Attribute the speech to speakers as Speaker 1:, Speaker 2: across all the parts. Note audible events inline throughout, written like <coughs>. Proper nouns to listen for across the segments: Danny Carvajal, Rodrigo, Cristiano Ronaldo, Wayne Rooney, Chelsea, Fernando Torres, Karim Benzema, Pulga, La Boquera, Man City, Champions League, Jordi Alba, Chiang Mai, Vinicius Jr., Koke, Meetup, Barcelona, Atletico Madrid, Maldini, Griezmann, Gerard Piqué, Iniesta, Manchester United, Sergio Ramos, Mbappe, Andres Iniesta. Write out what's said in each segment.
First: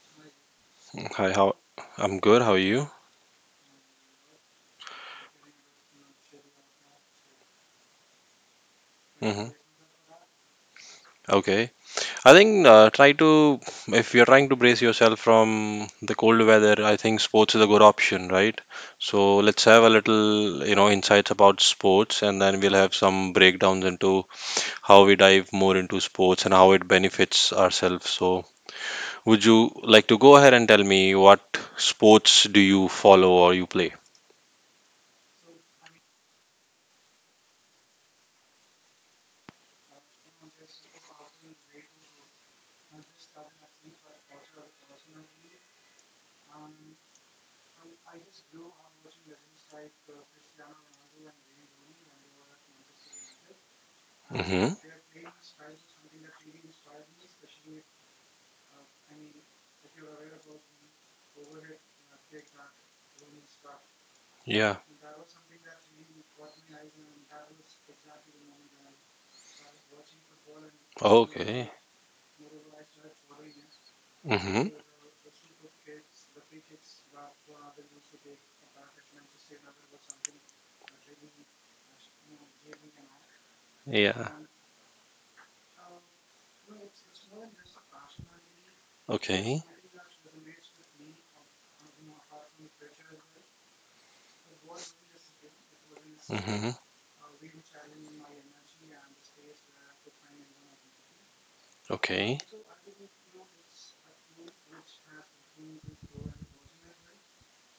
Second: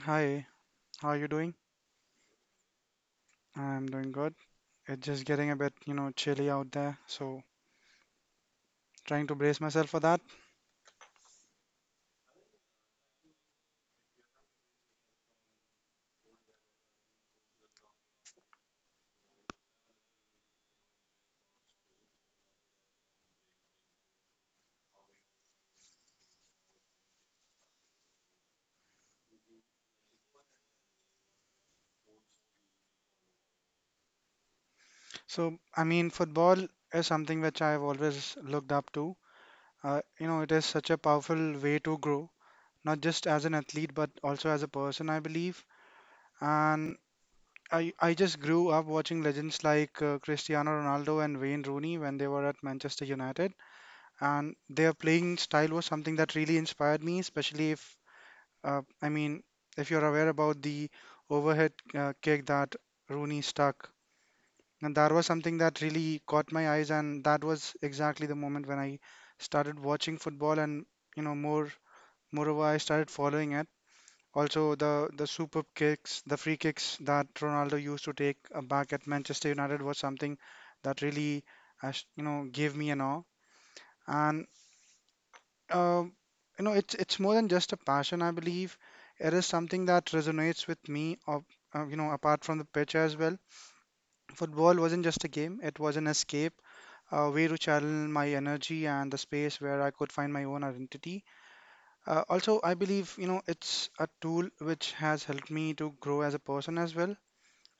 Speaker 1: Hi, how are you
Speaker 2: Hi,
Speaker 1: doing?
Speaker 2: how? I'm good. How are you?
Speaker 1: I'm doing good. It's just getting a bit, chilly out there, so trying to
Speaker 2: Mm-hmm.
Speaker 1: brace myself for that.
Speaker 2: Okay. I think try to if you're trying to brace yourself from the cold weather, I think sports is a good option, right? So let's have a little insights about sports, and then we'll have some breakdowns into how we dive more into sports and how it benefits ourselves. So would you like to go ahead and tell me what sports do you follow or you play?
Speaker 1: So, I mean, football is something which I've always looked up to. It is such a powerful way to grow, not just as an athlete, but also as a person, I believe. And I just grew up watching legends like Cristiano Ronaldo and Wayne Rooney when they were at Manchester United, and
Speaker 2: Mm-hmm.
Speaker 1: their playing style was something that really inspired me, especially if I mean, if you're aware about the overhead kick that Rooney stuck,
Speaker 2: Yeah.
Speaker 1: and that was something that really caught my eyes, and that was exactly the moment when I started watching football, and you know,
Speaker 2: Okay.
Speaker 1: more moreover, I started following it.
Speaker 2: Mm-hmm.
Speaker 1: Also, the superb kicks, the free kicks that Ronaldo used to take back at Manchester United was something that really, gave me an awe.
Speaker 2: Yeah.
Speaker 1: And um, it's more than just a passion, I believe. It is
Speaker 2: Okay.
Speaker 1: something that resonates with me, of, apart from the pitch as well. Football wasn't just a game, it was an escape,
Speaker 2: Mm-hmm.
Speaker 1: a way to channel my energy and the space where I could find my own identity. Uh,
Speaker 2: Okay.
Speaker 1: also, I believe, it's a tool which has helped me to grow as a person as well.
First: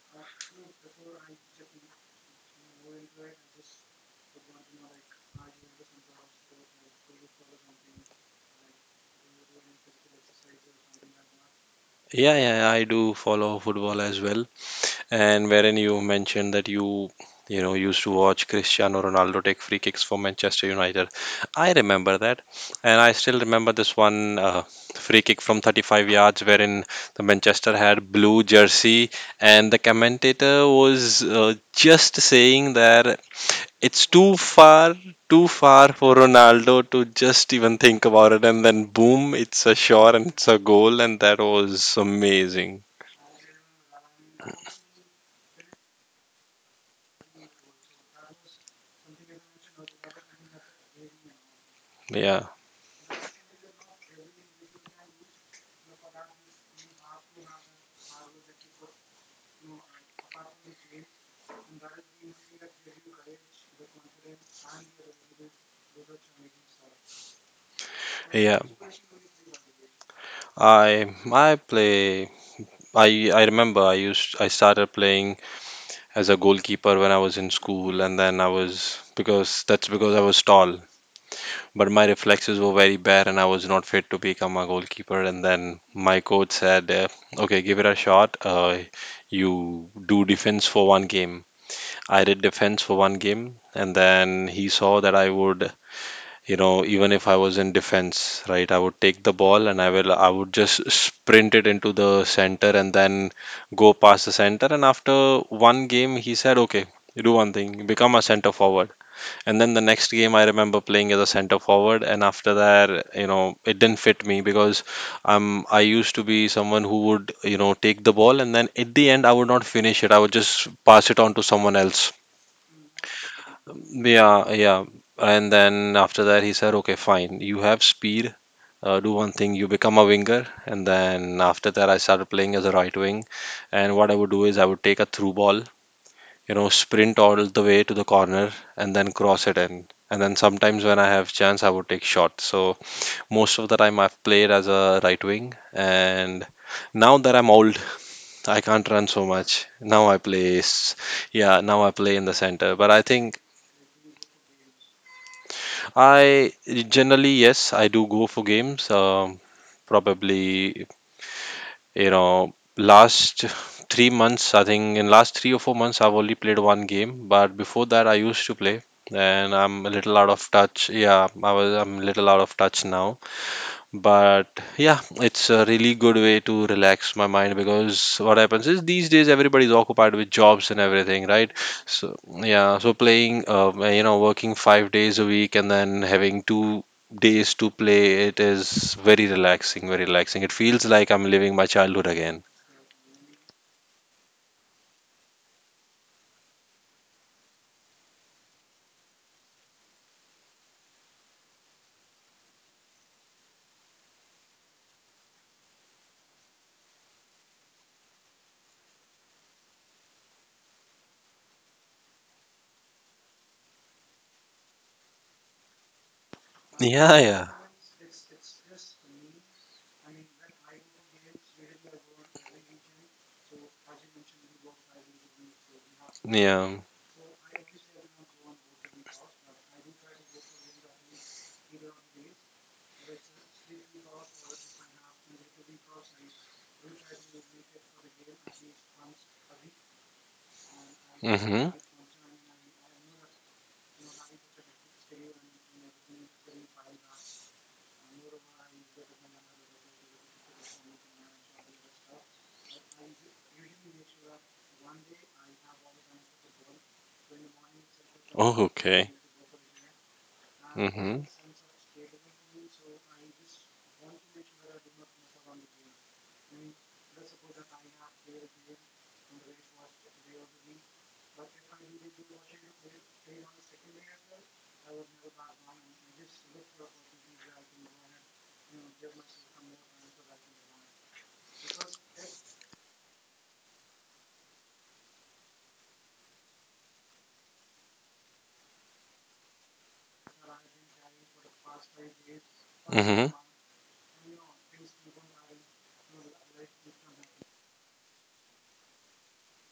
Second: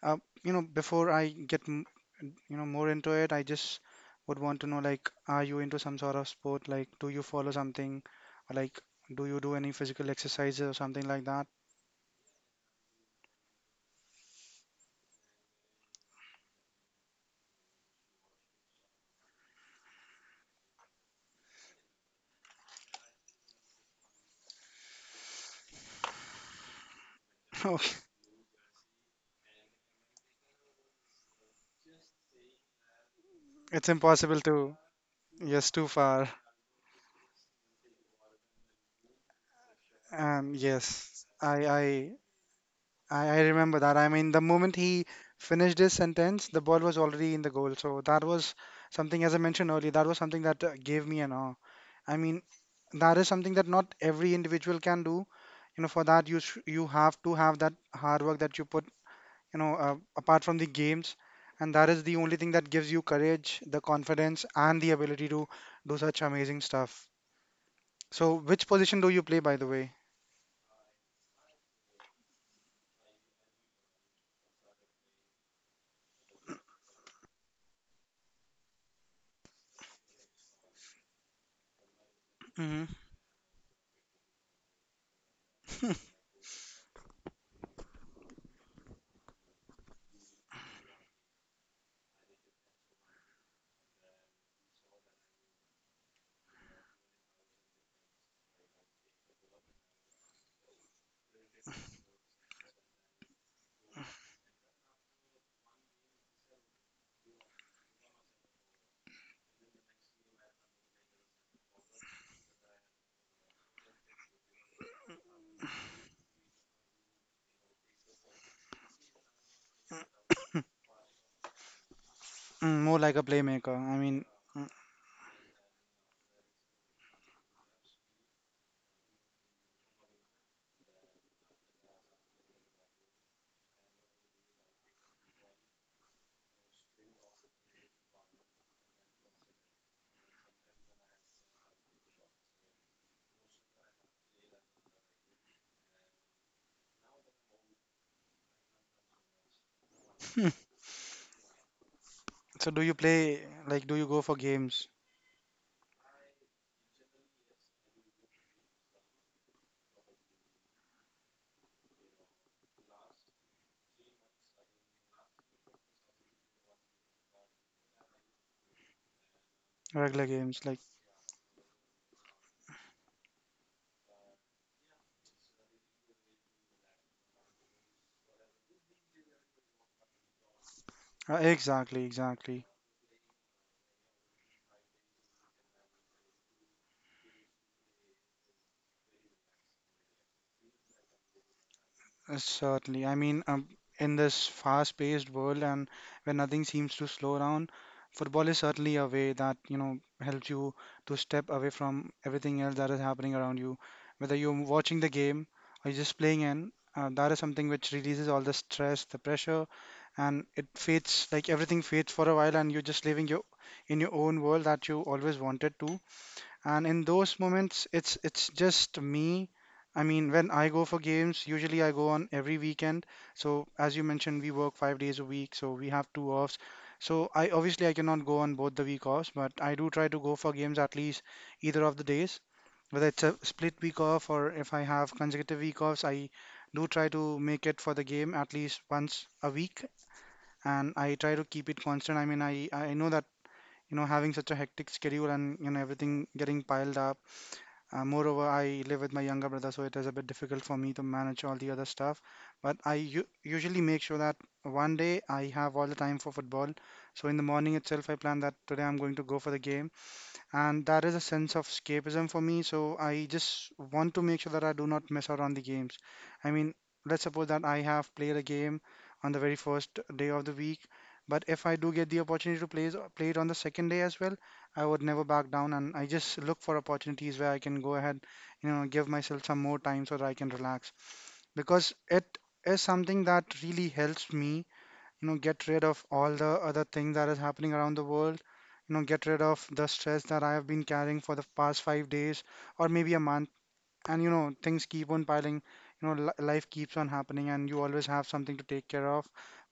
Speaker 1: Uh, before I get more into it, I just would want to know, like, are you into some sort of sport? Like, do you follow something? Or, like, do you do any physical exercises or something like that? <laughs>
Speaker 2: Yeah, yeah, I do follow football as well. And wherein you mentioned that you know used to watch Cristiano Ronaldo take free kicks for Manchester United. I remember that, and I still remember this one free kick from 35 yards, wherein the Manchester
Speaker 1: Okay.
Speaker 2: had blue jersey, and the commentator was just saying that
Speaker 1: It's
Speaker 2: it's
Speaker 1: impossible to.
Speaker 2: too
Speaker 1: Yes, too
Speaker 2: far for
Speaker 1: far.
Speaker 2: Ronaldo to just even think about it, and then boom, it's a shot and it's
Speaker 1: Um,
Speaker 2: a goal, and
Speaker 1: yes,
Speaker 2: that
Speaker 1: I,
Speaker 2: was
Speaker 1: I,
Speaker 2: amazing.
Speaker 1: I I remember that. I mean, the moment he finished his sentence, the ball was already in the goal. So that was something, as I mentioned earlier, that was something that gave me an awe. I mean,
Speaker 2: Yeah.
Speaker 1: that is something that not every individual can do, for that you have to have that hard work that you put, apart from the games, and that is the only thing that gives you courage, the confidence, and the ability to do such amazing stuff. So
Speaker 2: Yeah,
Speaker 1: which position do you play, by the way?
Speaker 2: I I play I remember I used I started playing as a goalkeeper when I was in school, and then I was because that's because I was tall, but my reflexes were
Speaker 1: Hmm.
Speaker 2: very bad, and I was not fit to become a goalkeeper. And then my coach said, okay, give it a shot. You do defense for one game. I did defense for one game, and then he saw that I would you know even if I was in defense, right, I would take the ball, and I would just sprint it into the center and then go past the center. And after one game, he said, okay, you do one thing, you become a center forward. And then the next game, I remember playing as a center forward, and after that, you know, it didn't fit me because I used to be someone who would, take the ball, and then at the end, I would not finish it, I would just pass it on to someone else.
Speaker 1: More like a playmaker, I mean.
Speaker 2: Yeah,
Speaker 1: mm,
Speaker 2: yeah. And then after that, he said, okay, fine. You have speed. Do one thing. You become a winger. And then after that, I started playing as a right wing. And what I would do is I would take a through ball, sprint all the way to the corner and then cross it in. And then sometimes when I have chance, I would take shots. So most of the time, I've played as a right wing. And now that I'm old, I can't run so much. Now I play, s- yeah, now I play in the
Speaker 1: so
Speaker 2: center.
Speaker 1: do
Speaker 2: But
Speaker 1: you
Speaker 2: I think.
Speaker 1: play, like, do you go for games?
Speaker 2: I generally, yes, I do go for games. Probably, last <laughs> 3 months, I think in last 3 or 4 months, I've only played one game. But before that, I used to play, and I'm a little
Speaker 1: Regular
Speaker 2: out of
Speaker 1: games, like,
Speaker 2: touch. Yeah, I'm a little out of touch now, but yeah, it's a really good way to relax my mind because what happens is these days everybody's occupied with jobs and everything,
Speaker 1: uh,
Speaker 2: right?
Speaker 1: exactly
Speaker 2: So
Speaker 1: exactly.
Speaker 2: yeah, so playing working 5 days a week, and then having 2 days to play, it is very relaxing, very relaxing. It feels like I'm living my childhood
Speaker 1: Uh,
Speaker 2: again.
Speaker 1: Certainly. I mean, in this fast-paced world and where nothing seems to slow down, football is certainly a way that, helps you to step away from everything else that is happening around you. Whether you're watching the game or you're just playing in, that is something which releases all the stress, the pressure, and it fades, like everything fades for a while and you're just living your in your own world that you always wanted to, and in
Speaker 2: Yeah.
Speaker 1: those
Speaker 2: Yeah.
Speaker 1: moments it's just me. I mean, when I go for games, usually I go on every weekend. So as you mentioned, we work 5 days a week, so we have two offs.
Speaker 2: Yeah.
Speaker 1: So I, obviously, I cannot go on both the week offs, but I do try to go for games at least either of the days, whether it's a split week off or if I have consecutive week offs. I do try to make it for the game at least once a week, and I try to keep
Speaker 2: Mm-hmm.
Speaker 1: it constant. I mean, I know that, having such a hectic schedule, and, everything getting piled up. Moreover I live with my younger brother, so it is a bit difficult for me to manage all the other stuff. But I u usually make sure that one day I have all the time for football. So in the morning itself, I plan that
Speaker 2: Oh,
Speaker 1: today I'm
Speaker 2: okay.
Speaker 1: going to go for the game, and that is a
Speaker 2: Mm-hmm.
Speaker 1: sense of escapism for me. So I just want to make sure that I do not miss out on the games. I mean, let's suppose that I have played a game on the very first day of the week, but if I do get the opportunity to play it on the second day as well, I would never back down, and I just look for opportunities where I can go ahead, give myself some more time so that I can relax, because it is something that really helps me, get rid of all the other things that is happening around the world, get rid of the stress that I have been carrying for the past 5 days or maybe a
Speaker 2: Mm-hmm.
Speaker 1: month. And things keep on piling, life keeps on happening, and you always have something to take care of.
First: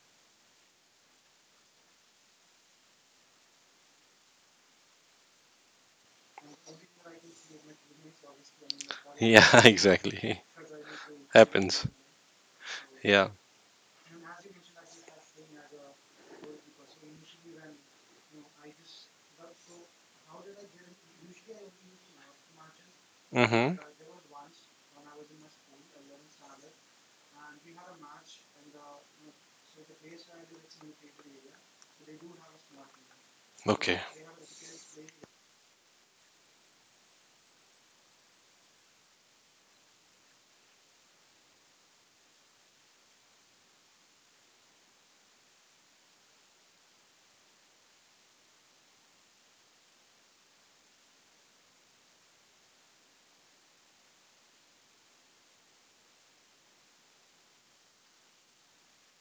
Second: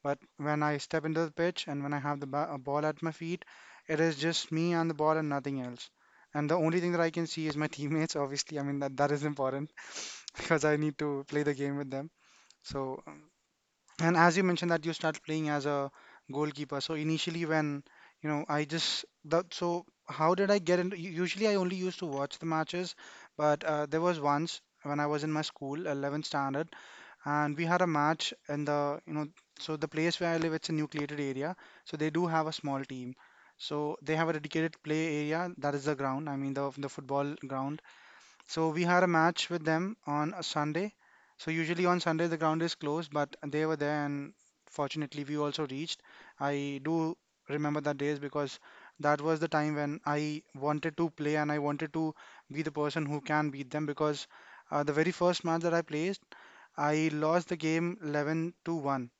Speaker 1: But when I step into the pitch and when I have the a ball at my feet, it is just me and the ball, and nothing else. And the only thing that I can see is my <laughs> teammates, obviously. I mean, that that is
Speaker 2: Yeah. <laughs>
Speaker 1: important. <laughs>
Speaker 2: Exactly.
Speaker 1: Because I need to play the game
Speaker 2: Happens.
Speaker 1: with them. So,
Speaker 2: Yeah.
Speaker 1: and as you mentioned that you start playing as a goalkeeper, so initially, when you know I just that so how did I get into? Usually I only used to watch the matches, but
Speaker 2: Mm-hmm.
Speaker 1: there was once when I was in my school, 11th standard, and we had a match in the you know so, the place where I live, it's a nucleated area, so they do have a small team. So
Speaker 2: Okay.
Speaker 1: they have a dedicated play area, that is the ground. I mean, the football ground. So we had a match with them on a Sunday. So usually on Sunday the ground is closed, but they were there, and fortunately we also reached. I do remember that days, because that was the time when I wanted to play, and I wanted to be the person who can beat them, because the very first match that I placed, I lost the game 11-1,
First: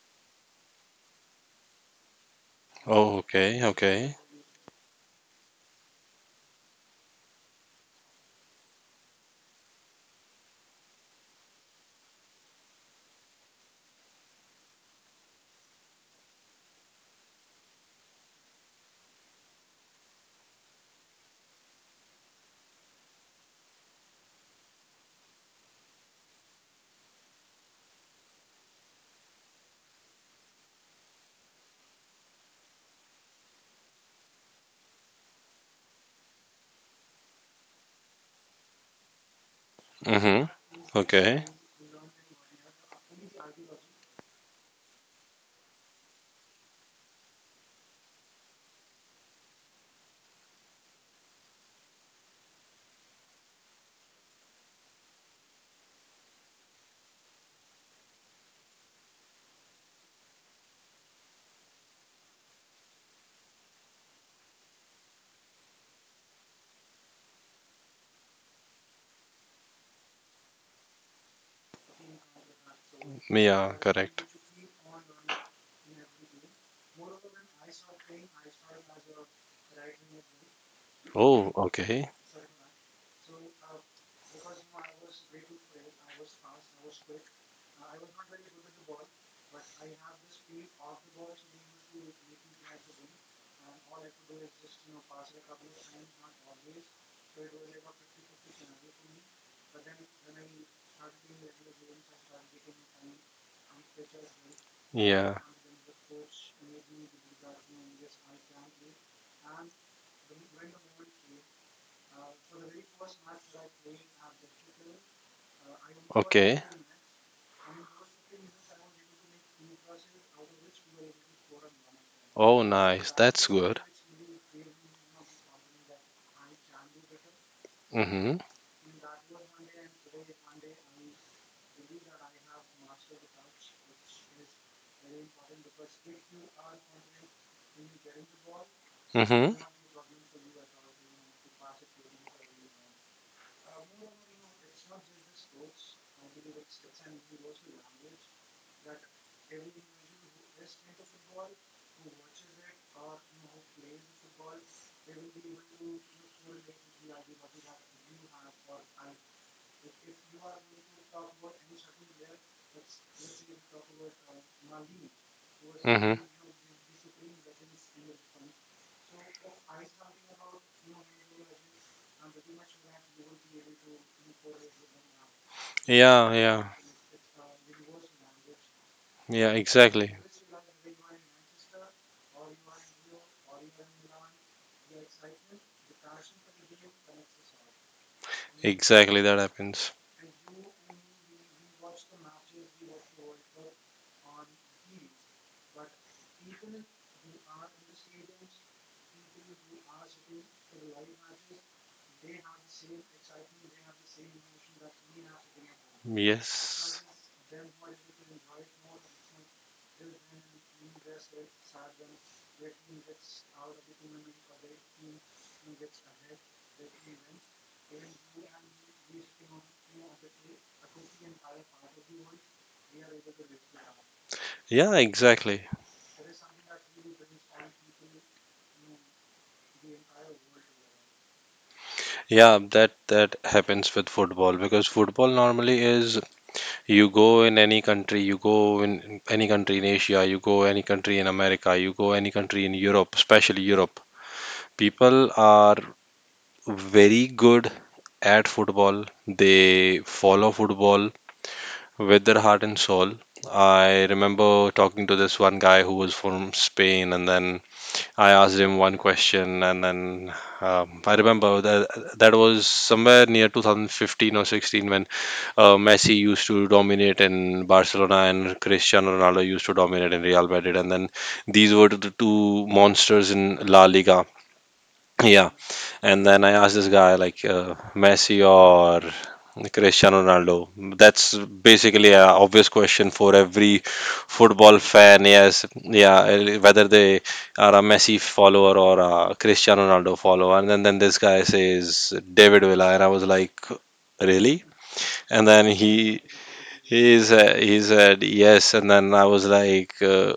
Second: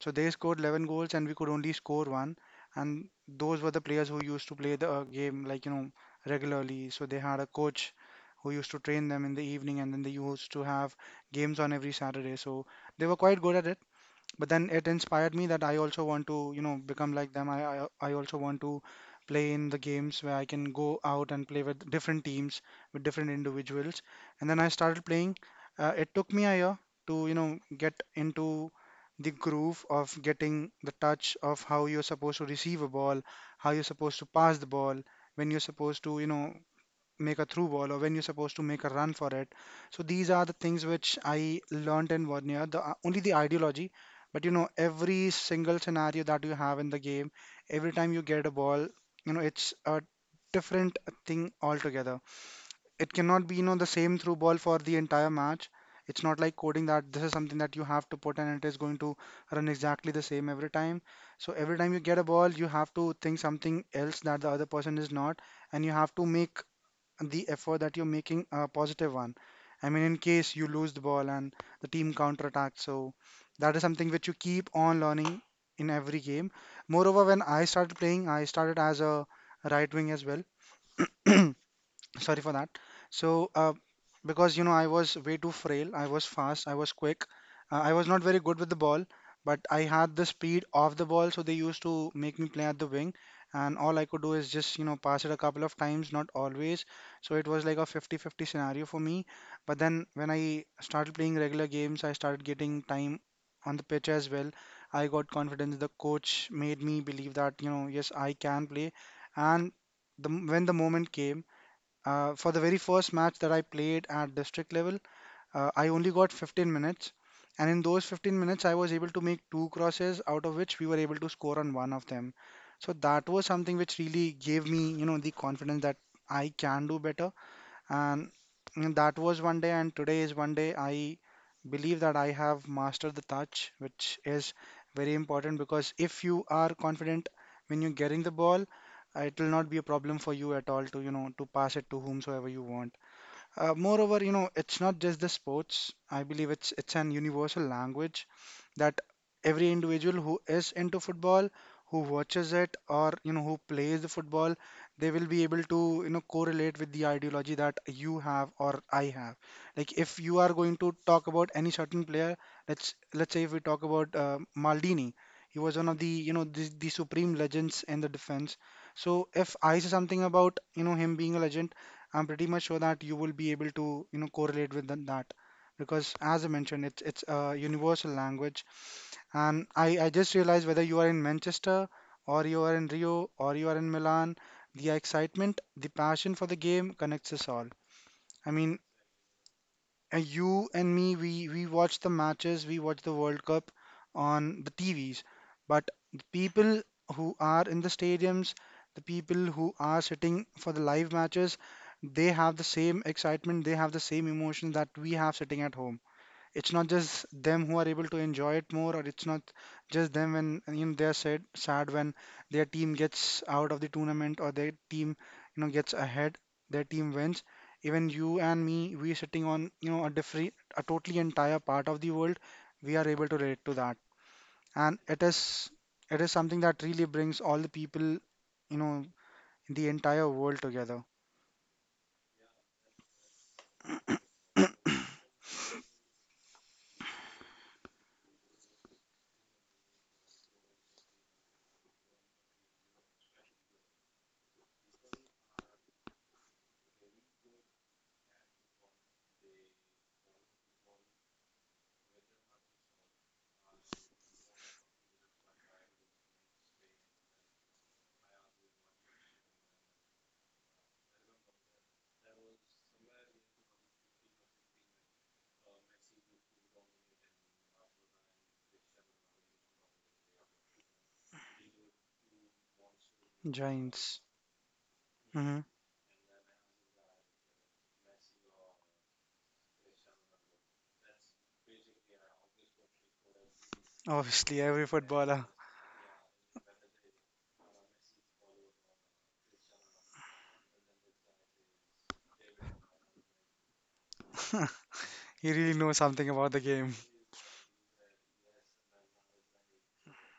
Speaker 1: so they scored 11 goals and we could only score one. And
Speaker 2: Oh, okay.
Speaker 1: those were the
Speaker 2: Okay.
Speaker 1: players who used to play the game, like, regularly. So they had a coach who used to train them in the evening, and then they used to have games on every Saturday. So they were quite good at it, but then it inspired me that I also want to, become like them. I also want to play in the games where I can go out and play with different teams, with different individuals. And then I started playing. It took me a year to, get into the groove of getting the touch of how you're supposed to receive a ball, how you're supposed to pass the ball, when you're supposed to, make a through ball, or when you're supposed to make a run for it. So these are
Speaker 2: Mm-hmm.
Speaker 1: the things which
Speaker 2: Okay.
Speaker 1: I learned in one year. The only the ideology, but every single scenario that you have in the game, every time you get a ball, it's a different thing altogether. It cannot be, the same through ball for the entire match. It's not like coding, that this is something that you have to put and it is going to run exactly the same every time. So every time you get a ball, you have to think something else that the other person is not, and you have to make the effort that you're making a positive one. I mean, in case you lose the ball and the team counterattacks, so
Speaker 2: Yeah,
Speaker 1: that is something
Speaker 2: correct.
Speaker 1: which you keep on learning in every game. Moreover, when I started playing, I started as a right wing as well.
Speaker 2: Oh, okay.
Speaker 1: <clears throat> Sorry for that. So because I was way too frail, I was fast, I was quick. I was not very good with the ball, but I had the speed off the ball, so they used to make me play at the wing. And all I could do is just, pass it a couple of times, not always. So it was like a fifty-fifty scenario for me. But then, when I started playing regular games, I started getting time on the pitch as well. I got
Speaker 2: Yeah.
Speaker 1: confidence, the coach made me believe that, yes, I can play. And when the moment came, for the very first match that I played at district level, I only got
Speaker 2: Okay.
Speaker 1: 15 minutes, and in those 15 minutes, I was able to make two crosses, out of which we were able to score on one of them.
Speaker 2: Oh,
Speaker 1: So
Speaker 2: nice.
Speaker 1: that was
Speaker 2: That's
Speaker 1: something
Speaker 2: good.
Speaker 1: which really gave me, the confidence that I can do better. And
Speaker 2: Mm-hmm.
Speaker 1: that was one day, and today is one day. I believe that I have mastered the touch, which is very important because if you are confident when you're getting the ball, it will
Speaker 2: Mm-hmm.
Speaker 1: not be a problem for you at all to pass it to whomsoever you want. Moreover, it's not just the sports. I believe it's an universal language that every individual who is into football, who watches it, or who plays the football, they will be able to correlate with the ideology that you have or I have. Like if you are going to talk about any certain player, let's say if we talk about Maldini, he was one of the
Speaker 2: Mm-hmm.
Speaker 1: you know the, the supreme legends in the defense. So if I say something about him being a legend, I'm pretty much sure that you will be able to, correlate with than that because
Speaker 2: Yeah,
Speaker 1: as I
Speaker 2: yeah.
Speaker 1: mentioned, it's a universal language.
Speaker 2: Yeah,
Speaker 1: And I
Speaker 2: exactly.
Speaker 1: just realized whether you are in Manchester or you are in Rio or you are in Milan, the excitement, the passion for the game connects us all. I mean,
Speaker 2: Exactly that happens.
Speaker 1: and you and me, we watch the matches, we watch the World Cup on the TVs, but the people who are in the stadiums, the people who are sitting for the live matches, they have the same excitement, they have the same emotion that we have sitting at home. It's not
Speaker 2: Yes.
Speaker 1: just them who are able to enjoy it more, or it's not just them when they're sad when their team gets out of the tournament, or their team gets ahead, their team wins. Even you and me, we sitting on a different, a totally entire part of the world, we are able to relate to that.
Speaker 2: Yeah,
Speaker 1: And it is
Speaker 2: exactly.
Speaker 1: something that really brings all the people you know in the entire world together.
Speaker 2: Yeah, that happens with football because
Speaker 1: <coughs> <clears throat>
Speaker 2: football normally is. You go in any country, you go in any country in Asia, you go any country in America, you go any country in Europe, especially Europe. People are very good at football. They follow football with their heart and soul. I remember talking to this one guy who was from Spain, and then I asked him one question, and then I remember that that was somewhere near 2015 or 16 when Messi used to dominate in Barcelona, and Cristiano Ronaldo used to dominate in Real Madrid, and then these were the two monsters in La
Speaker 1: Giants.
Speaker 2: Liga. Yeah,
Speaker 1: Hmm.
Speaker 2: and then I asked this guy like Messi or Cristiano Ronaldo. That's basically an obvious question for every
Speaker 1: Obviously
Speaker 2: football
Speaker 1: every
Speaker 2: fan.
Speaker 1: footballer.
Speaker 2: Yes, yeah, whether they are a Messi follower or a Cristiano Ronaldo follower. And then this guy says David Villa, and I was like, really?
Speaker 1: <laughs>
Speaker 2: And
Speaker 1: He
Speaker 2: then
Speaker 1: really knows
Speaker 2: he
Speaker 1: something about the game.
Speaker 2: he said, he said yes, and then I was like,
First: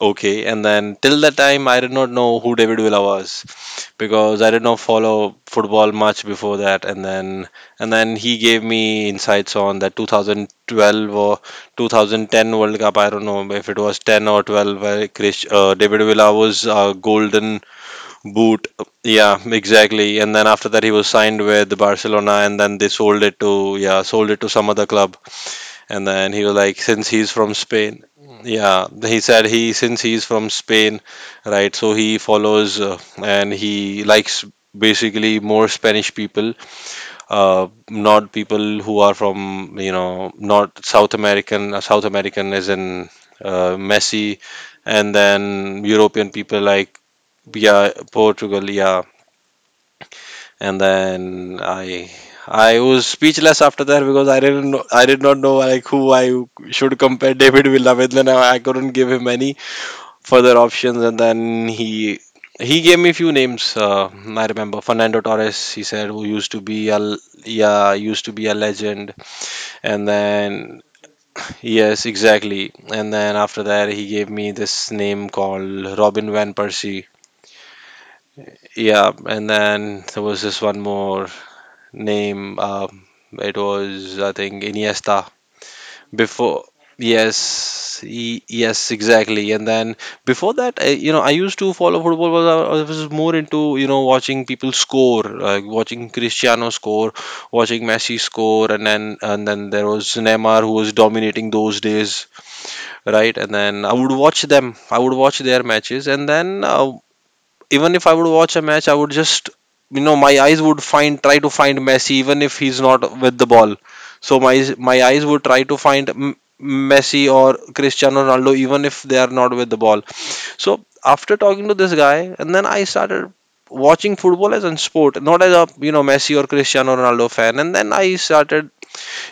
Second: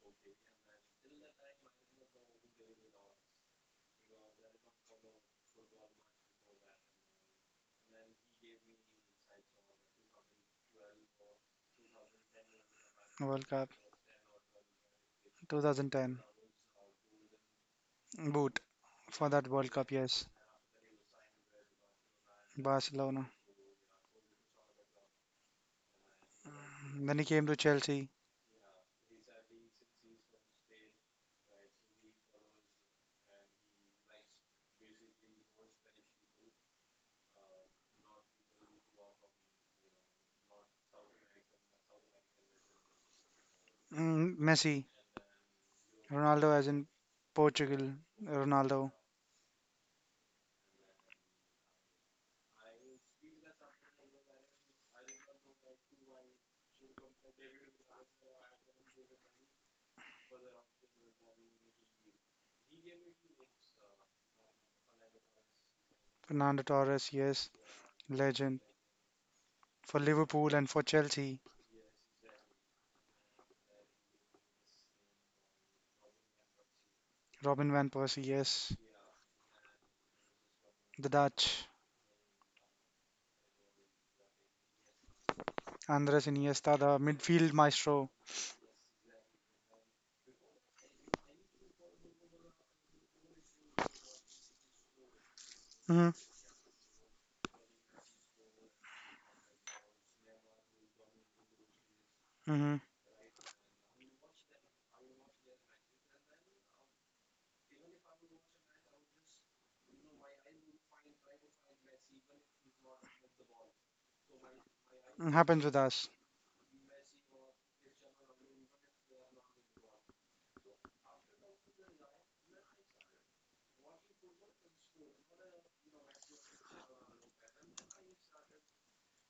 Speaker 2: okay. And then till that time, I did not know who David Villa was because I did not follow football much before that. And then he gave me insights on that 2012 or 2010 World Cup. I don't
Speaker 1: World
Speaker 2: know if
Speaker 1: Cup
Speaker 2: it was 10 or 12. Where David
Speaker 1: 2010.
Speaker 2: Villa was golden
Speaker 1: Boot
Speaker 2: boot.
Speaker 1: for
Speaker 2: Yeah,
Speaker 1: that World Cup,
Speaker 2: exactly.
Speaker 1: yes.
Speaker 2: And then after that, he was signed with Barcelona, and then they sold
Speaker 1: Barcelona.
Speaker 2: it to yeah, sold it to some other club. And then he was like, since
Speaker 1: Then he
Speaker 2: he's
Speaker 1: came
Speaker 2: from
Speaker 1: to
Speaker 2: Spain,
Speaker 1: Chelsea.
Speaker 2: yeah, he said he since he's from Spain, right? So he follows and he likes basically more Spanish people, not people who are from not South American. Uh, South American is in Messi,
Speaker 1: Mm, Messi.
Speaker 2: and then European
Speaker 1: Ronaldo
Speaker 2: people
Speaker 1: as in
Speaker 2: like, yeah,
Speaker 1: Portugal.
Speaker 2: Portugal,
Speaker 1: Ronaldo.
Speaker 2: yeah. And then I was speechless after that because I did not know like who I should compare <laughs> David Villa with. Then I couldn't give him any further options, and then he gave me few names. I remember Fernando Torres. He said who used to
Speaker 1: Fernando
Speaker 2: be
Speaker 1: Torres,
Speaker 2: a
Speaker 1: yes.
Speaker 2: yeah, used to be a
Speaker 1: Legend.
Speaker 2: legend.
Speaker 1: For
Speaker 2: And
Speaker 1: Liverpool and
Speaker 2: then
Speaker 1: for Chelsea.
Speaker 2: yes, exactly. And then after that, he gave me this name called Robin van Persie.
Speaker 1: Robin Van Persie, yes.
Speaker 2: Yeah, and then there was this one
Speaker 1: The
Speaker 2: more
Speaker 1: Dutch.
Speaker 2: name. It was, I think, Iniesta.
Speaker 1: Andres
Speaker 2: Before,
Speaker 1: Iniesta, the midfield
Speaker 2: yes,
Speaker 1: maestro.
Speaker 2: yes, exactly. And then before that, I used to follow football. But I was more into watching people score, like watching
Speaker 1: Hmm.
Speaker 2: Cristiano score, watching Messi score, and then there was Neymar who was dominating those days,
Speaker 1: Hmm.
Speaker 2: right? And then I would watch them. I would watch their matches, and then even if I would watch a match, I would just my eyes would find try to find Messi even if he's not with the ball. So my eyes would try
Speaker 1: Happens
Speaker 2: to
Speaker 1: with
Speaker 2: find
Speaker 1: us.
Speaker 2: Messi or Cristiano Ronaldo even if they are not with the ball. So after talking to this guy, and then I started watching football as a sport, not as a Messi or Cristiano Ronaldo fan. And then I started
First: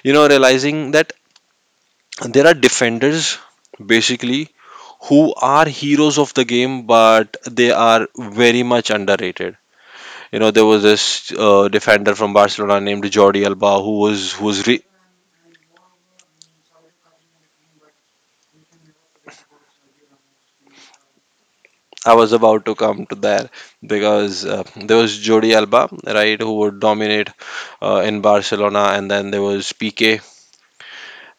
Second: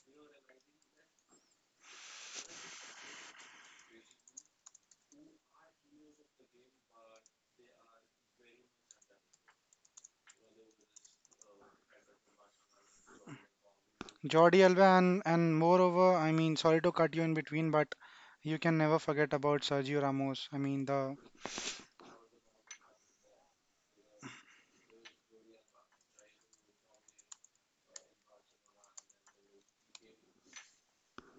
Speaker 2: realizing that there are defenders basically who are heroes of the game, but they are very much underrated. There was this defender from Barcelona named Jordi Alba who was who
Speaker 1: Jordi
Speaker 2: was
Speaker 1: Alba
Speaker 2: re-
Speaker 1: and moreover, I mean, sorry to cut you in between, but you can never forget about Sergio Ramos. I mean, the
Speaker 2: I was about to come to there because there was Jordi Alba, right, who would dominate in Barcelona, and then there was PK,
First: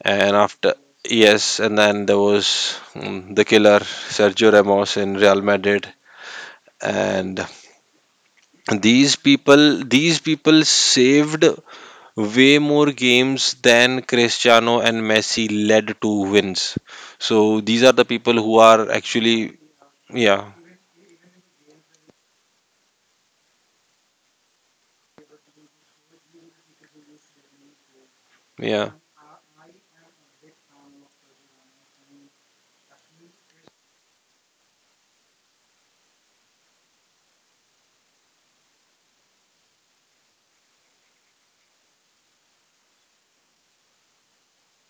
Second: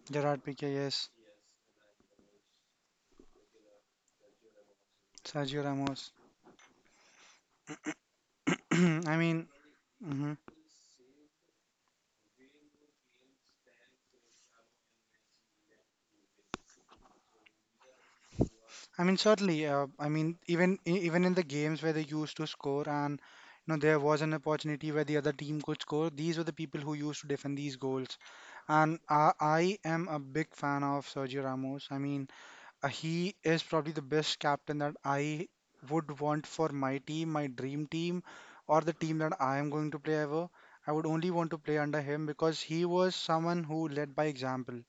Speaker 2: and
Speaker 1: Gerard Piqué,
Speaker 2: after
Speaker 1: yes.
Speaker 2: yes, and then there was the killer Sergio Ramos in Real
Speaker 1: Sergio
Speaker 2: Madrid,
Speaker 1: Ramos.
Speaker 2: and
Speaker 1: <clears throat>
Speaker 2: these
Speaker 1: I mean,
Speaker 2: people these
Speaker 1: mhm.
Speaker 2: people saved way more games than Cristiano and Messi led to wins. So these are the people who are
Speaker 1: I mean,
Speaker 2: actually,
Speaker 1: certainly. I mean,
Speaker 2: yeah,
Speaker 1: even even in the games where they used to score and there was an opportunity where the other team could score. These were the people who used to defend these goals.
Speaker 2: yeah,
Speaker 1: And I am a big fan of Sergio Ramos. I mean, he is probably the best captain that I would want for my team, my dream team, or the team that I am going to play ever. I would only want to play under him because he was someone who led by example.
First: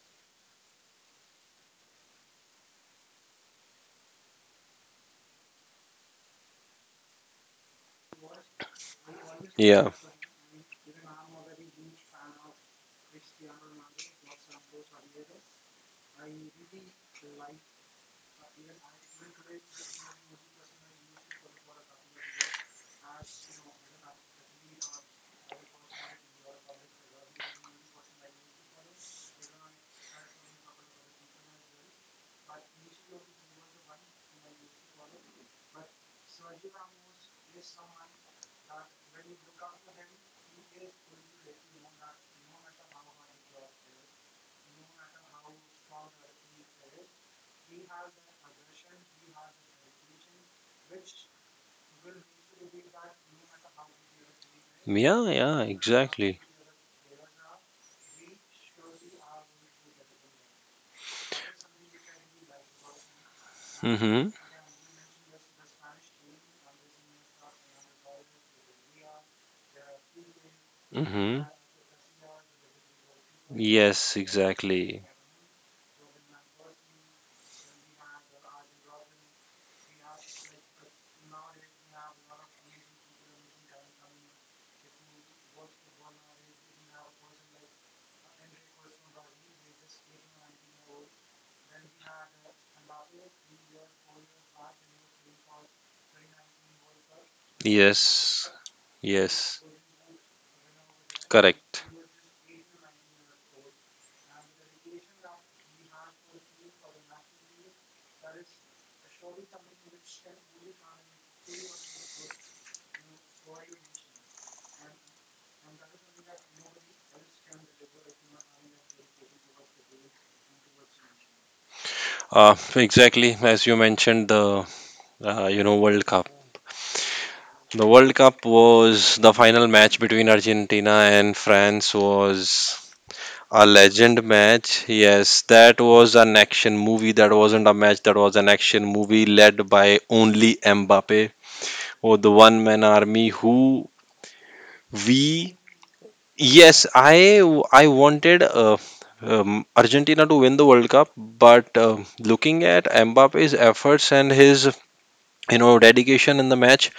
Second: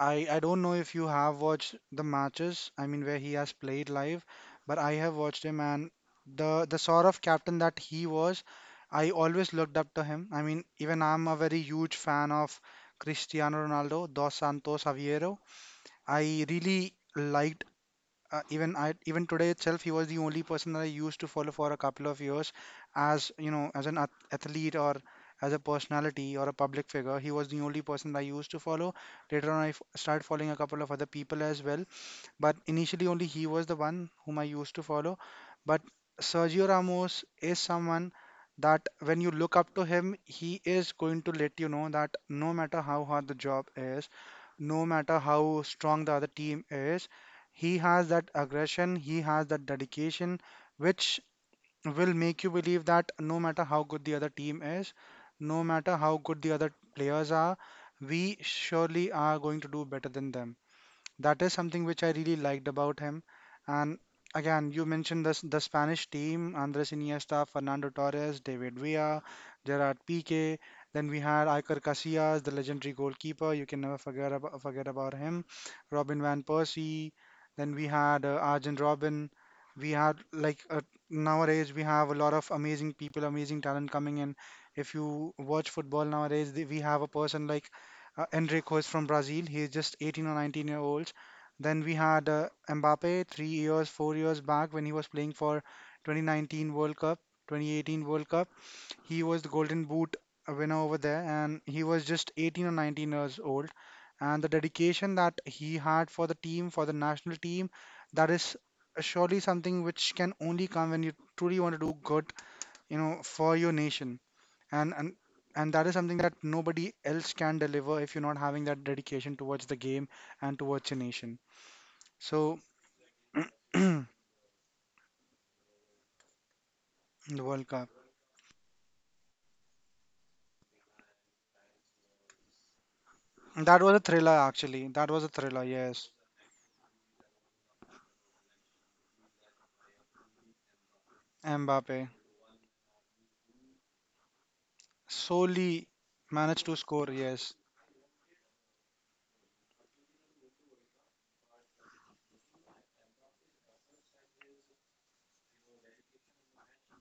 Speaker 1: I don't know if you have watched the matches, I mean where he has played live, but I have watched him and the sort of captain that he was, I always looked
Speaker 2: yeah,
Speaker 1: up to him. I mean, even I'm a very huge fan of Cristiano Ronaldo, Dos Santos Aveiro. I really liked, even today itself, he was the only person that I used to follow for a couple of years, as you know as an athlete or as a personality or a public figure. He was the only person that I used to follow. Later on, I started following a couple of other people as well, but initially, only he was the one whom I used to follow. But Sergio Ramos is someone that when you look up to him, he is going to let you know that no matter how hard the job is, no matter how strong the other team is, he has that aggression, he has that dedication, which will make you believe that no matter how good the other team is,
Speaker 2: yeah, yeah,
Speaker 1: no matter how
Speaker 2: exactly.
Speaker 1: good the other players are, we surely are going to do better than them. That is something which I really liked about him. And
Speaker 2: Mm-hmm.
Speaker 1: again, you mentioned this, the Spanish team, Andres Iniesta, Fernando Torres, David Villa, Gerard Piqué. Then we had
Speaker 2: Mm-hmm.
Speaker 1: Iker Casillas, the legendary goalkeeper. You can never
Speaker 2: Yes,
Speaker 1: forget about, forget
Speaker 2: exactly.
Speaker 1: about him. Robin van Persie. Then we had Arjen Robin. We had like Nowadays we have a lot of amazing people, amazing talent coming in. If you watch football nowadays, we have a person like Enrico is from Brazil. He is just 18 or 19-year-olds. Then we had Mbappe 3 years, 4 years back when he was playing for 2019 World Cup, 2018 World Cup.
Speaker 2: Yes,
Speaker 1: He was the
Speaker 2: yes,
Speaker 1: Golden Boot winner over there, and he
Speaker 2: correct.
Speaker 1: was just 18 or 19 years old. And the dedication that he had for the team, for the national team, that is surely something which can only come when you truly want to do good, for your nation, and and that is something that nobody else can deliver if you're not having that dedication towards the game and towards your nation. So
Speaker 2: Exactly as
Speaker 1: <clears throat>
Speaker 2: you
Speaker 1: the
Speaker 2: mentioned the World Cup.
Speaker 1: World
Speaker 2: The
Speaker 1: Cup.
Speaker 2: World Cup was the final match between Argentina and France was a
Speaker 1: That was a
Speaker 2: legend
Speaker 1: thriller
Speaker 2: match.
Speaker 1: actually. That was a
Speaker 2: Yes,
Speaker 1: thriller,
Speaker 2: that
Speaker 1: yes.
Speaker 2: was an action movie. That wasn't a match. That was an action movie led by only Mbappe
Speaker 1: Mbappe
Speaker 2: or the one man army who we.
Speaker 1: solely managed to
Speaker 2: Yes,
Speaker 1: score,
Speaker 2: I
Speaker 1: yes.
Speaker 2: I wanted Argentina to win the World Cup, but looking at Mbappe's efforts and his dedication in the match,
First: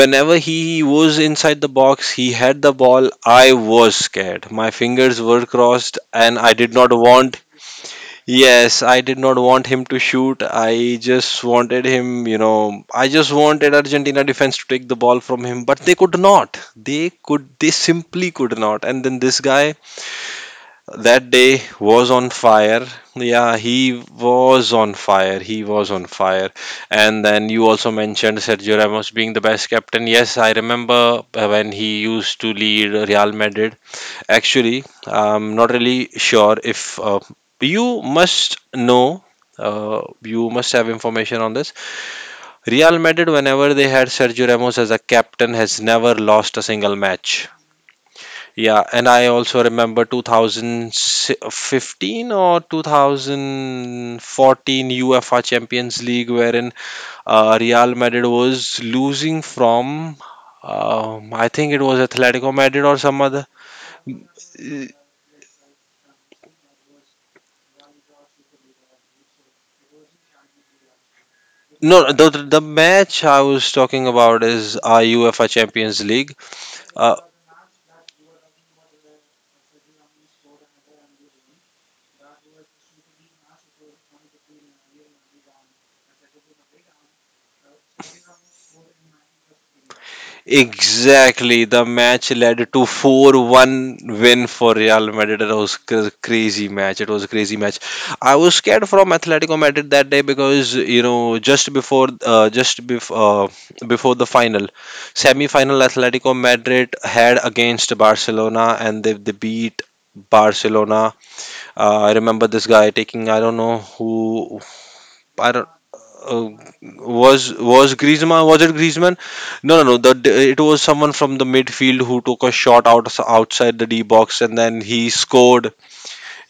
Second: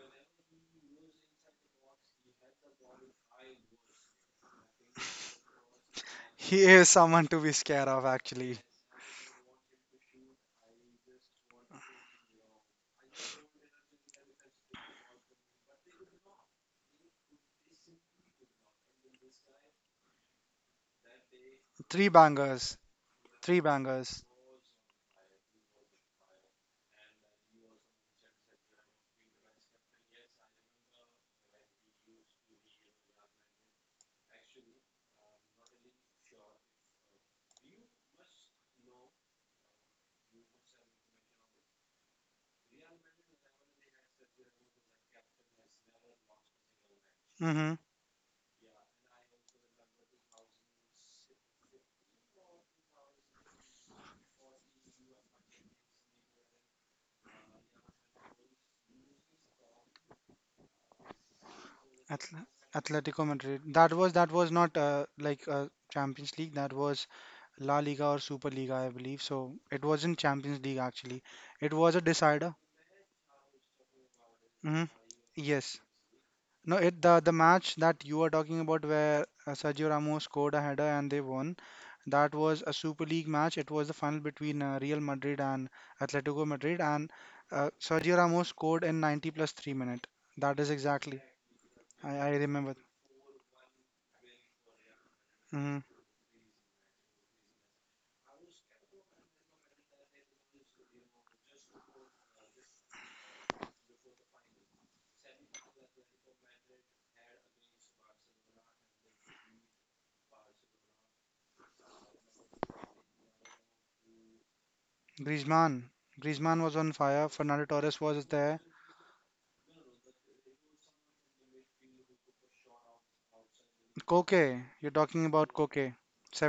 Speaker 2: whenever he was inside the box, he had the ball. I was scared. My fingers were crossed, and I
Speaker 1: He
Speaker 2: did
Speaker 1: is
Speaker 2: not
Speaker 1: someone to
Speaker 2: want.
Speaker 1: be scared of actually.
Speaker 2: Yes, I did not want him to shoot. I just wanted Argentina defense to take the ball from him, but they could not. They could, they simply could not. And then this guy that day
Speaker 1: Three
Speaker 2: was on
Speaker 1: bangers.
Speaker 2: fire. Yeah,
Speaker 1: Three
Speaker 2: he
Speaker 1: bangers.
Speaker 2: was on fire. He was on fire. And then you also mentioned Sergio Ramos being the best captain. Yes, I remember when he used to lead Real Madrid. Actually, I'm not really sure if, you must know, you must have information on this. Real Madrid, whenever they had Sergio Ramos as a captain, has never lost a single match.
Speaker 1: Mm-hmm.
Speaker 2: Yeah, and I also remember 2015 or 2014 UEFA Champions League, wherein Real Madrid was losing from, I think it was
Speaker 1: Atl-
Speaker 2: Atletico Madrid or some
Speaker 1: Atletico
Speaker 2: other.
Speaker 1: Madrid. That was not like Champions League. That was La Liga or Super Liga, I believe. So it wasn't Champions League actually. It was a
Speaker 2: No, the
Speaker 1: decider.
Speaker 2: the match I was talking about is
Speaker 1: Hmm.
Speaker 2: UEFA
Speaker 1: Yes.
Speaker 2: Champions League.
Speaker 1: No, it
Speaker 2: Uh,
Speaker 1: the match that you were talking about where Sergio Ramos scored a header and they won. That was a Super League match. It was the final between Real Madrid and Atletico Madrid, and Sergio Ramos scored in 90 plus 3 minute. That is exactly.
Speaker 2: exactly, the
Speaker 1: I
Speaker 2: match led
Speaker 1: remember.
Speaker 2: to 4-1 win for Real Madrid. It was
Speaker 1: Mm-hmm.
Speaker 2: crazy match. It was a crazy match. I was scared from Atletico Madrid that day because you know just before before the final, semi-final Atletico Madrid had against Barcelona and they beat Barcelona. I remember this guy taking, I don't know who. I
Speaker 1: Griezmann.
Speaker 2: uh,
Speaker 1: Griezmann was on fire.
Speaker 2: was
Speaker 1: Fernando
Speaker 2: was
Speaker 1: Torres was
Speaker 2: Griezmann?
Speaker 1: there.
Speaker 2: Was it Griezmann? No, no, no. It was someone from the midfield who took a shot outside the D box, and
Speaker 1: Koke,
Speaker 2: then
Speaker 1: you're
Speaker 2: he
Speaker 1: talking about
Speaker 2: scored.
Speaker 1: Koke,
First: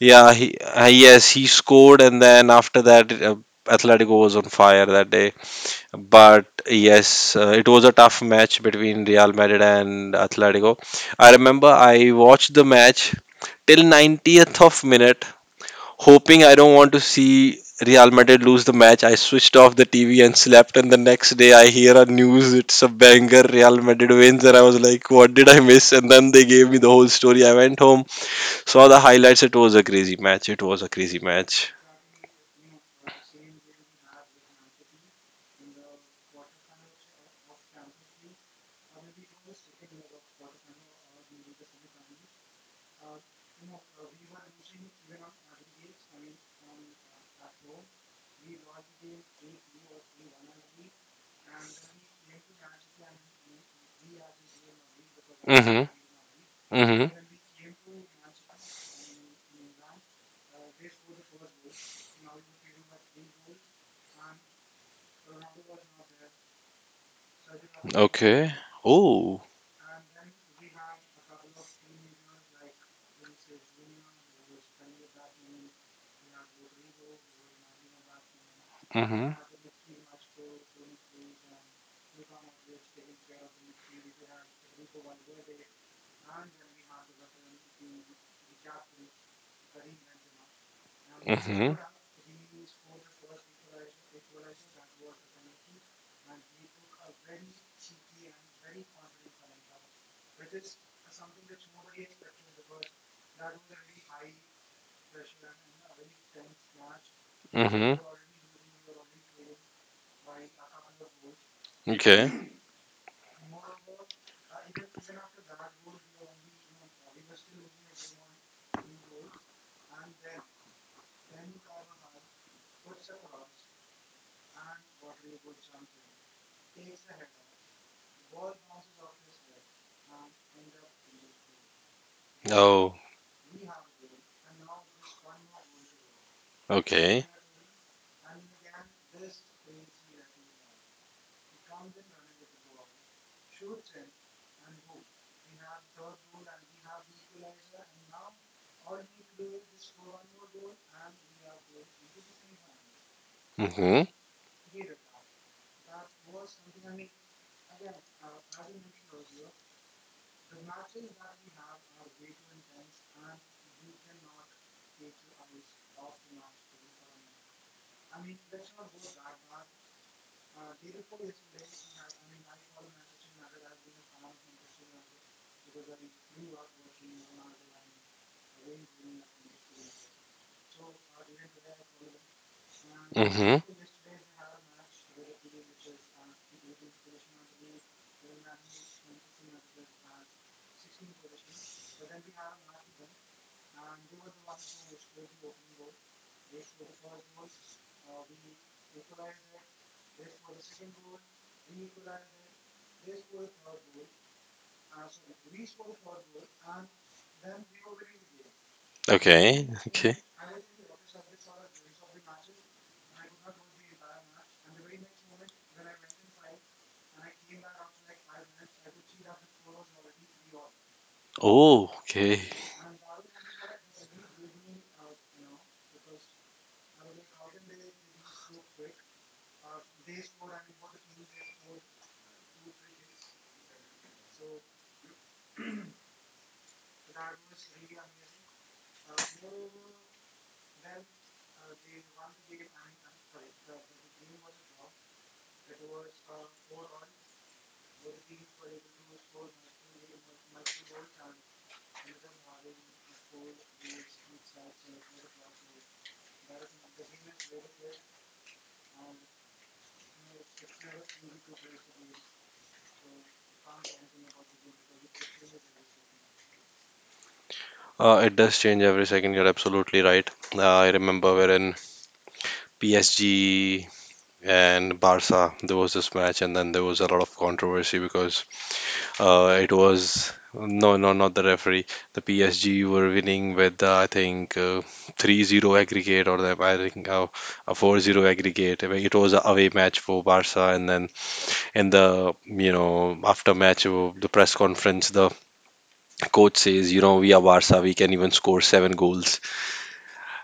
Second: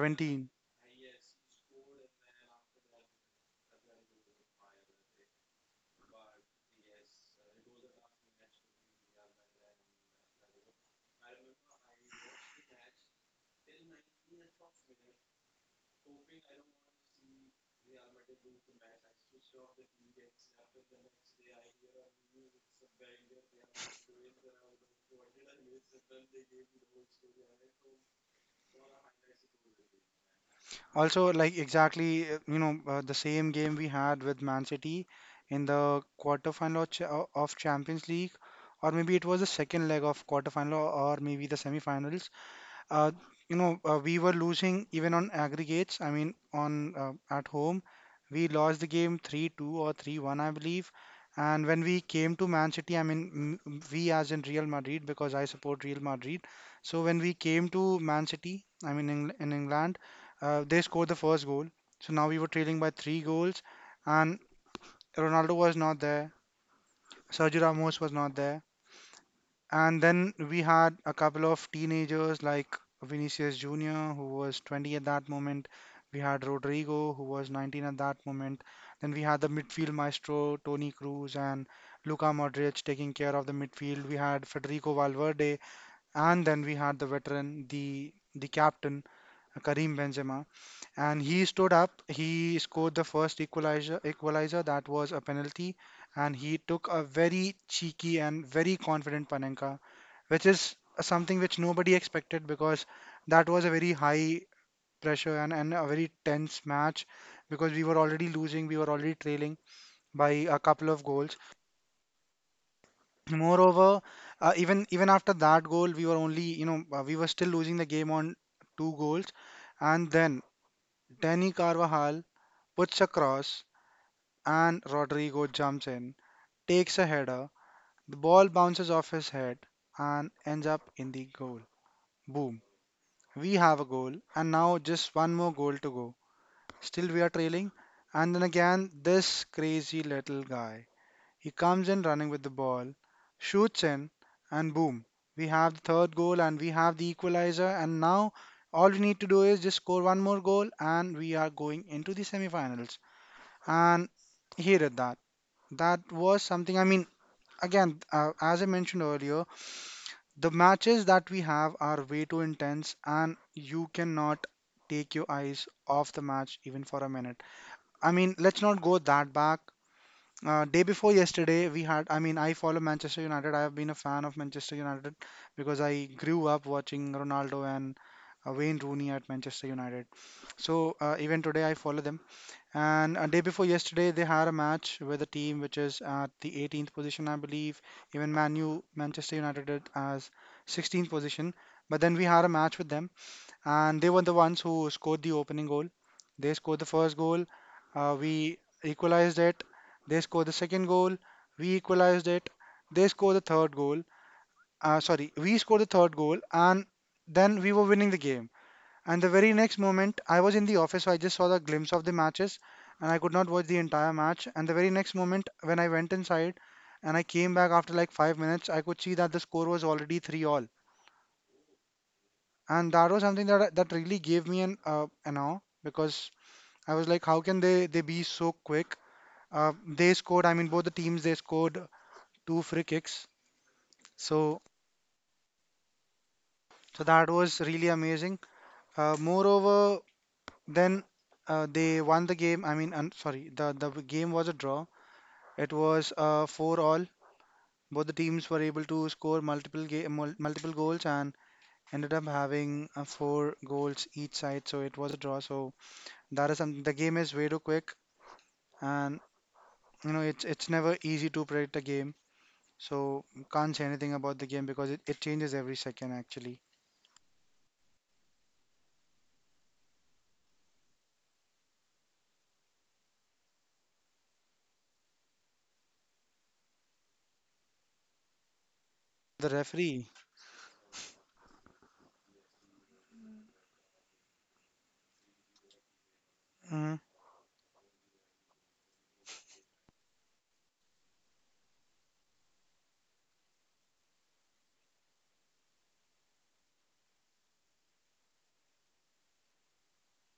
Speaker 2: Yeah, he yes, he scored, and then after that, Atletico was on fire that day. But yes, it was a tough match between Real Madrid and Atletico. I remember I watched the match till 90th of minute, hoping I don't want to see Real Madrid lose the match. I switched off the TV and slept. And the next day, I hear a news, it's a banger, Real Madrid wins. And I was like, what did I miss? And then they gave me the whole story. I went home, saw the highlights. It was a crazy match. It was a crazy
Speaker 1: Also, like
Speaker 2: match.
Speaker 1: exactly, the same game we had with Man City in the quarterfinal of of Champions League, or maybe it was the second leg of quarterfinal, or maybe the semifinals. uh, we were losing even on aggregates. I mean, on at home, we lost the game 3-2 or 3-1, I believe. And when we came to Man City, I mean, we as in Real Madrid, because I
Speaker 2: Mm
Speaker 1: support
Speaker 2: hmm.
Speaker 1: Real Madrid.
Speaker 2: Mm
Speaker 1: So
Speaker 2: hmm.
Speaker 1: when we came to Man City, I mean, in England, they scored the first goal. So now we were trailing by three goals, and Ronaldo was not there. Sergio Ramos was not
Speaker 2: Okay.
Speaker 1: there.
Speaker 2: Oh.
Speaker 1: And then we had a couple of teenagers like Vinicius Jr., who was 20 at that moment. We had Rodrigo, who was 19 at that moment.
Speaker 2: Mm
Speaker 1: Then we had the
Speaker 2: hmm.
Speaker 1: midfield maestro, Tony Cruz, and Luka Modric taking care of the midfield. We had Federico Valverde, and then we had the veteran, the captain. Karim Benzema, and
Speaker 2: Mm
Speaker 1: he
Speaker 2: hmm.
Speaker 1: stood up. He scored the first equalizer. Equalizer that was a penalty, and he took a very cheeky and very confident Panenka, which is something which nobody expected because that was a very high pressure and a very tense match
Speaker 2: Mm
Speaker 1: because we
Speaker 2: hmm.
Speaker 1: were already losing, we were already trailing by a couple of goals.
Speaker 2: Okay.
Speaker 1: Moreover, even after that goal, we were only we were still losing the game on two goals, and then Danny Carvajal puts a cross and Rodrigo jumps in, takes a header. The ball bounces off his head and ends up in the goal. Boom.
Speaker 2: Oh.
Speaker 1: We have a goal and now just one more goal to go. Still we
Speaker 2: Okay.
Speaker 1: are trailing, and then again this crazy little guy. He comes in running with the ball, shoots in, and boom. We have the third goal and we have the equalizer, and now all we need to do is just score one more goal and we are going into the semifinals,
Speaker 2: Mm hmm.
Speaker 1: and he did that. That was something. I mean, again, as I mentioned earlier, the matches that we have are way too intense, and you cannot take your eyes off the match even for a minute. I mean, let's not go that back. Day before yesterday, we had. I mean, I follow Manchester United. I have been a fan of Manchester United because I grew up watching Ronaldo and Wayne Rooney at Manchester United. So even today, I follow them. And a day
Speaker 2: Mhm.
Speaker 1: before yesterday, they had a match with a team which is at the 18th position, I believe. Even Manu, Manchester United, did as 16th position. But then we had a match with them, and they were the ones who scored the opening goal. They scored the first goal. We equalized it. They scored the second goal. We equalized it. They scored the third goal. Sorry, we scored the third goal, and then we were winning the game. And the very
Speaker 2: Okay.
Speaker 1: next
Speaker 2: Okay.
Speaker 1: moment, I was in the office, so I just saw the glimpse of the matches and I could not watch the entire match. And the very next moment, when I went inside and I came back after like 5 minutes, I could see that the score was already three all.
Speaker 2: Oh, okay.
Speaker 1: And that was something that really gave me an awe because I was like, how can they be so quick? They scored. I mean, both the teams they scored two free kicks. So so that was really amazing. Moreover, then they won the game. I mean, un sorry, the game was a draw. It was four all. Both the teams were able to score multiple goals and ended up having four goals each side. So it was a draw. So that is something. The game is way too quick, and it's never easy to predict a game. So can't say anything about the game because it changes every second actually.
Speaker 2: It does change every second. You're absolutely right. I remember wherein PSG and Barca, there was this match, and then there was a lot of controversy because
Speaker 1: The
Speaker 2: it
Speaker 1: referee,
Speaker 2: was no, no, not the referee. The PSG were winning with I think 3 zero aggregate or the, I
Speaker 1: mm,
Speaker 2: think a 4-0 aggregate. I mean, it was a away match for Barca, and then in the you know after match the press conference the coach says, you know, we are Barca, we can even score seven goals,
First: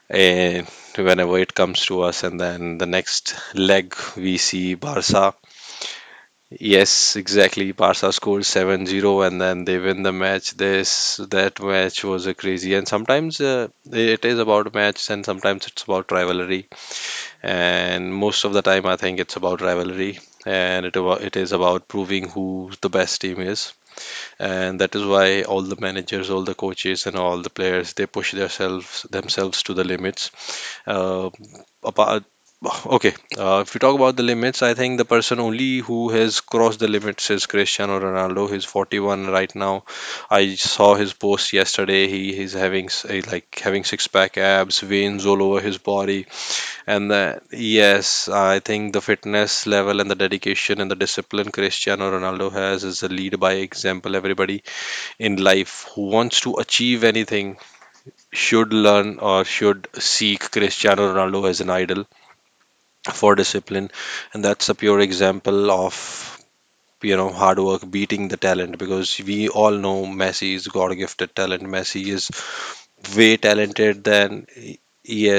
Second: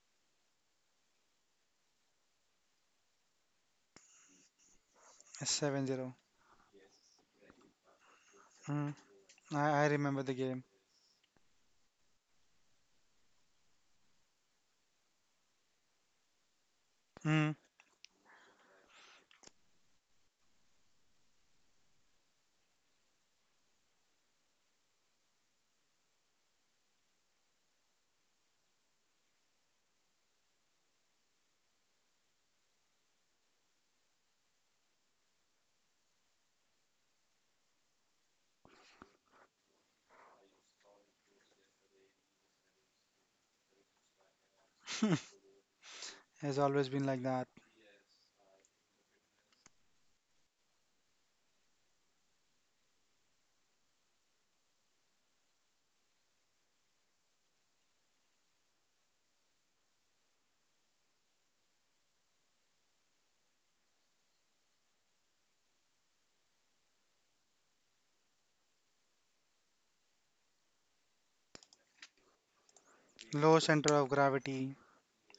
Speaker 2: and whenever it comes to us. And then the next leg we see Barca,
Speaker 1: 7-0.
Speaker 2: yes exactly, Barca scores seven
Speaker 1: Mm,
Speaker 2: zero and then
Speaker 1: I,
Speaker 2: they
Speaker 1: I
Speaker 2: win the
Speaker 1: remember the
Speaker 2: match.
Speaker 1: game.
Speaker 2: This That match was a crazy, and sometimes it is about match and sometimes it's about rivalry,
Speaker 1: Mm,
Speaker 2: and most of the time I think it's about rivalry, and it is about proving who the best team is. And that is why all the managers, all the coaches and all the players, they push themselves to the limits. uh, Apart, okay, if we talk about the limits, I think the person only who has crossed the limits is Cristiano Ronaldo. He's 41 right now. I saw his post yesterday, he's having like having six pack abs, veins all over his body.
Speaker 1: has always been like that.
Speaker 2: Yes, I think the fitness level and the dedication and the discipline Cristiano Ronaldo has is a lead by example. Everybody in life who wants to achieve anything should learn or should seek Cristiano Ronaldo as an idol for discipline. And that's a pure example of, you know, hard work beating the talent, because we all know Messi is God gifted talent. Messi is way
Speaker 1: Low center
Speaker 2: talented
Speaker 1: of
Speaker 2: than,
Speaker 1: gravity,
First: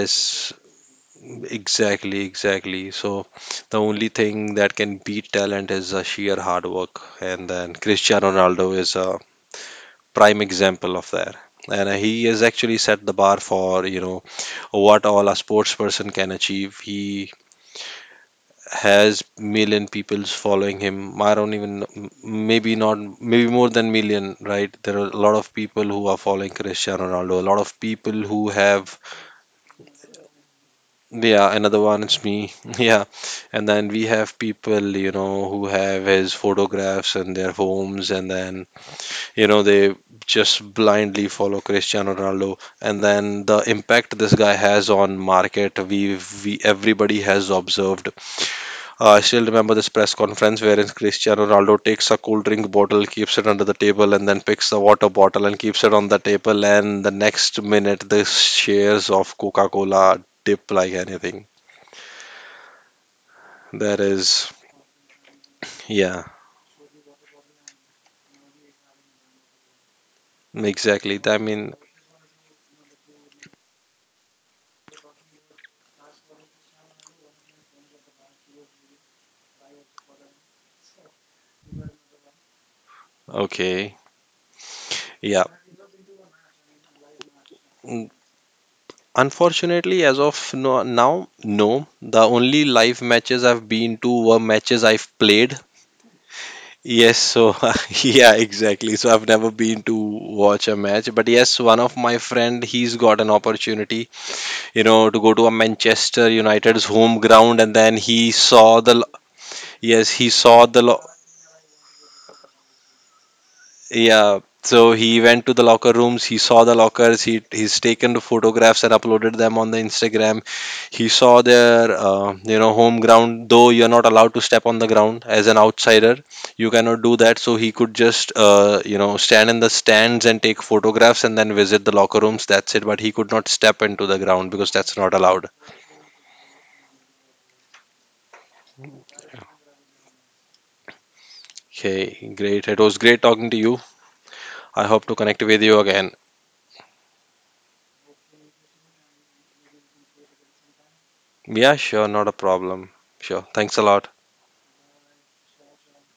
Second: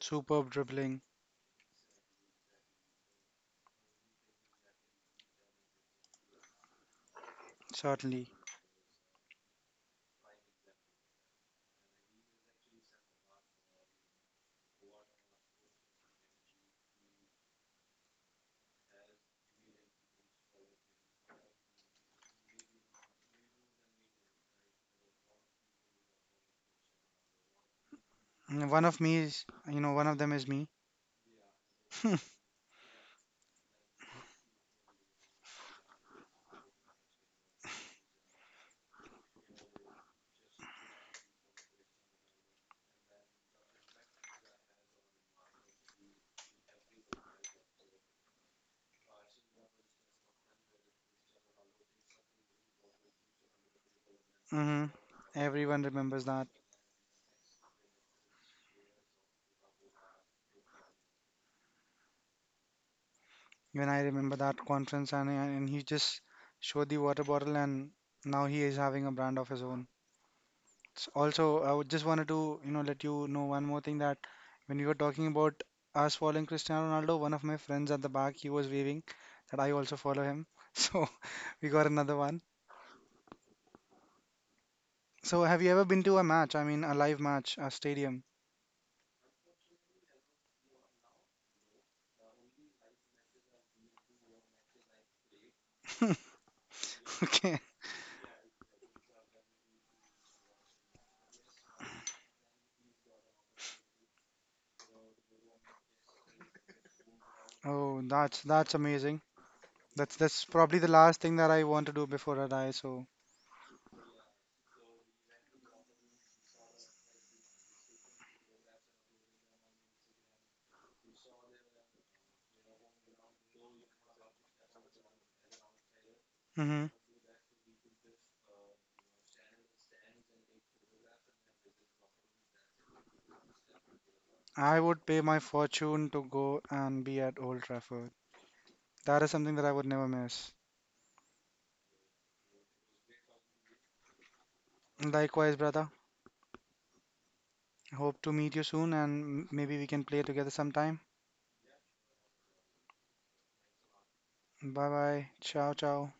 Speaker 1: superb dribbling,
Speaker 2: exactly, exactly. So the only thing that can beat talent is a sheer hard work, and then
Speaker 1: certainly.
Speaker 2: Cristiano Ronaldo is a prime example of that. And he has actually set the bar for, you know, what all a sports person can achieve. He has million people's following him. I don't even know, maybe not, maybe more than million, right? There are a lot of people who are following Cristiano Ronaldo, a lot of people who
Speaker 1: Mm, One
Speaker 2: have.
Speaker 1: of me is, you know, One of them is me.
Speaker 2: Yeah, another one, it's me. <laughs> Yeah, and then we have people, you know, who have his photographs in their homes, and then, you know, they just blindly follow Cristiano Ronaldo. And then the impact this guy has on market, we, everybody has observed. I still remember this press conference wherein Cristiano Ronaldo takes a cool drink bottle, keeps it under the table, and then picks the
Speaker 1: Hmm.
Speaker 2: water bottle and
Speaker 1: Everyone
Speaker 2: keeps it on the
Speaker 1: remembers that.
Speaker 2: table, and the next minute the shares of Coca-Cola dip like anything.
Speaker 1: Even I
Speaker 2: That
Speaker 1: remember
Speaker 2: is,
Speaker 1: that conference, and he just
Speaker 2: yeah,
Speaker 1: showed the water bottle, and now he is having a brand of his own.
Speaker 2: exactly, I
Speaker 1: Also, I
Speaker 2: mean,
Speaker 1: would just wanted to, let you know one more thing that when we were talking about us following Cristiano Ronaldo, one of my friends at the back, he was waving that I also follow him. <laughs> So we got another one.
Speaker 2: okay,
Speaker 1: So
Speaker 2: yeah.
Speaker 1: have you ever been to a match? I mean, a live match, a stadium?
Speaker 2: Unfortunately, as of now, no. The only live matches I've been to were matches I've played. Yes,
Speaker 1: <laughs>
Speaker 2: so
Speaker 1: Okay.
Speaker 2: <laughs> yeah, exactly. So I've never been to watch a match, but yes, one of my friend he's got an opportunity, you know, to go to a Manchester United's home ground, and then
Speaker 1: Oh,
Speaker 2: he
Speaker 1: that's
Speaker 2: saw the
Speaker 1: amazing.
Speaker 2: yes,
Speaker 1: That's
Speaker 2: he saw
Speaker 1: probably
Speaker 2: the
Speaker 1: the
Speaker 2: lo-.
Speaker 1: last thing that I want to do before I die. So,
Speaker 2: Yeah, so he went to the locker rooms. He saw the lockers. He's taken the photographs and uploaded them on the Instagram. He saw their you know home ground. Though you're not allowed to step on the ground as an outsider, you
Speaker 1: hmm,
Speaker 2: cannot do that. So he could just you know stand in the stands and take photographs and then visit the locker rooms. That's it. But he could not step into the ground because
Speaker 1: I
Speaker 2: that's
Speaker 1: would
Speaker 2: not
Speaker 1: pay my
Speaker 2: allowed.
Speaker 1: fortune to go and be at Old Trafford. That is something that I would never miss.
Speaker 2: Okay, great. It was great talking to you. I hope to connect
Speaker 1: Likewise,
Speaker 2: with you
Speaker 1: brother.
Speaker 2: again.
Speaker 1: Hope to meet you soon, and maybe we can play together sometime.
Speaker 2: Yeah, sure, not a problem. Sure. Thanks a lot.
Speaker 1: Bye bye. Ciao, ciao.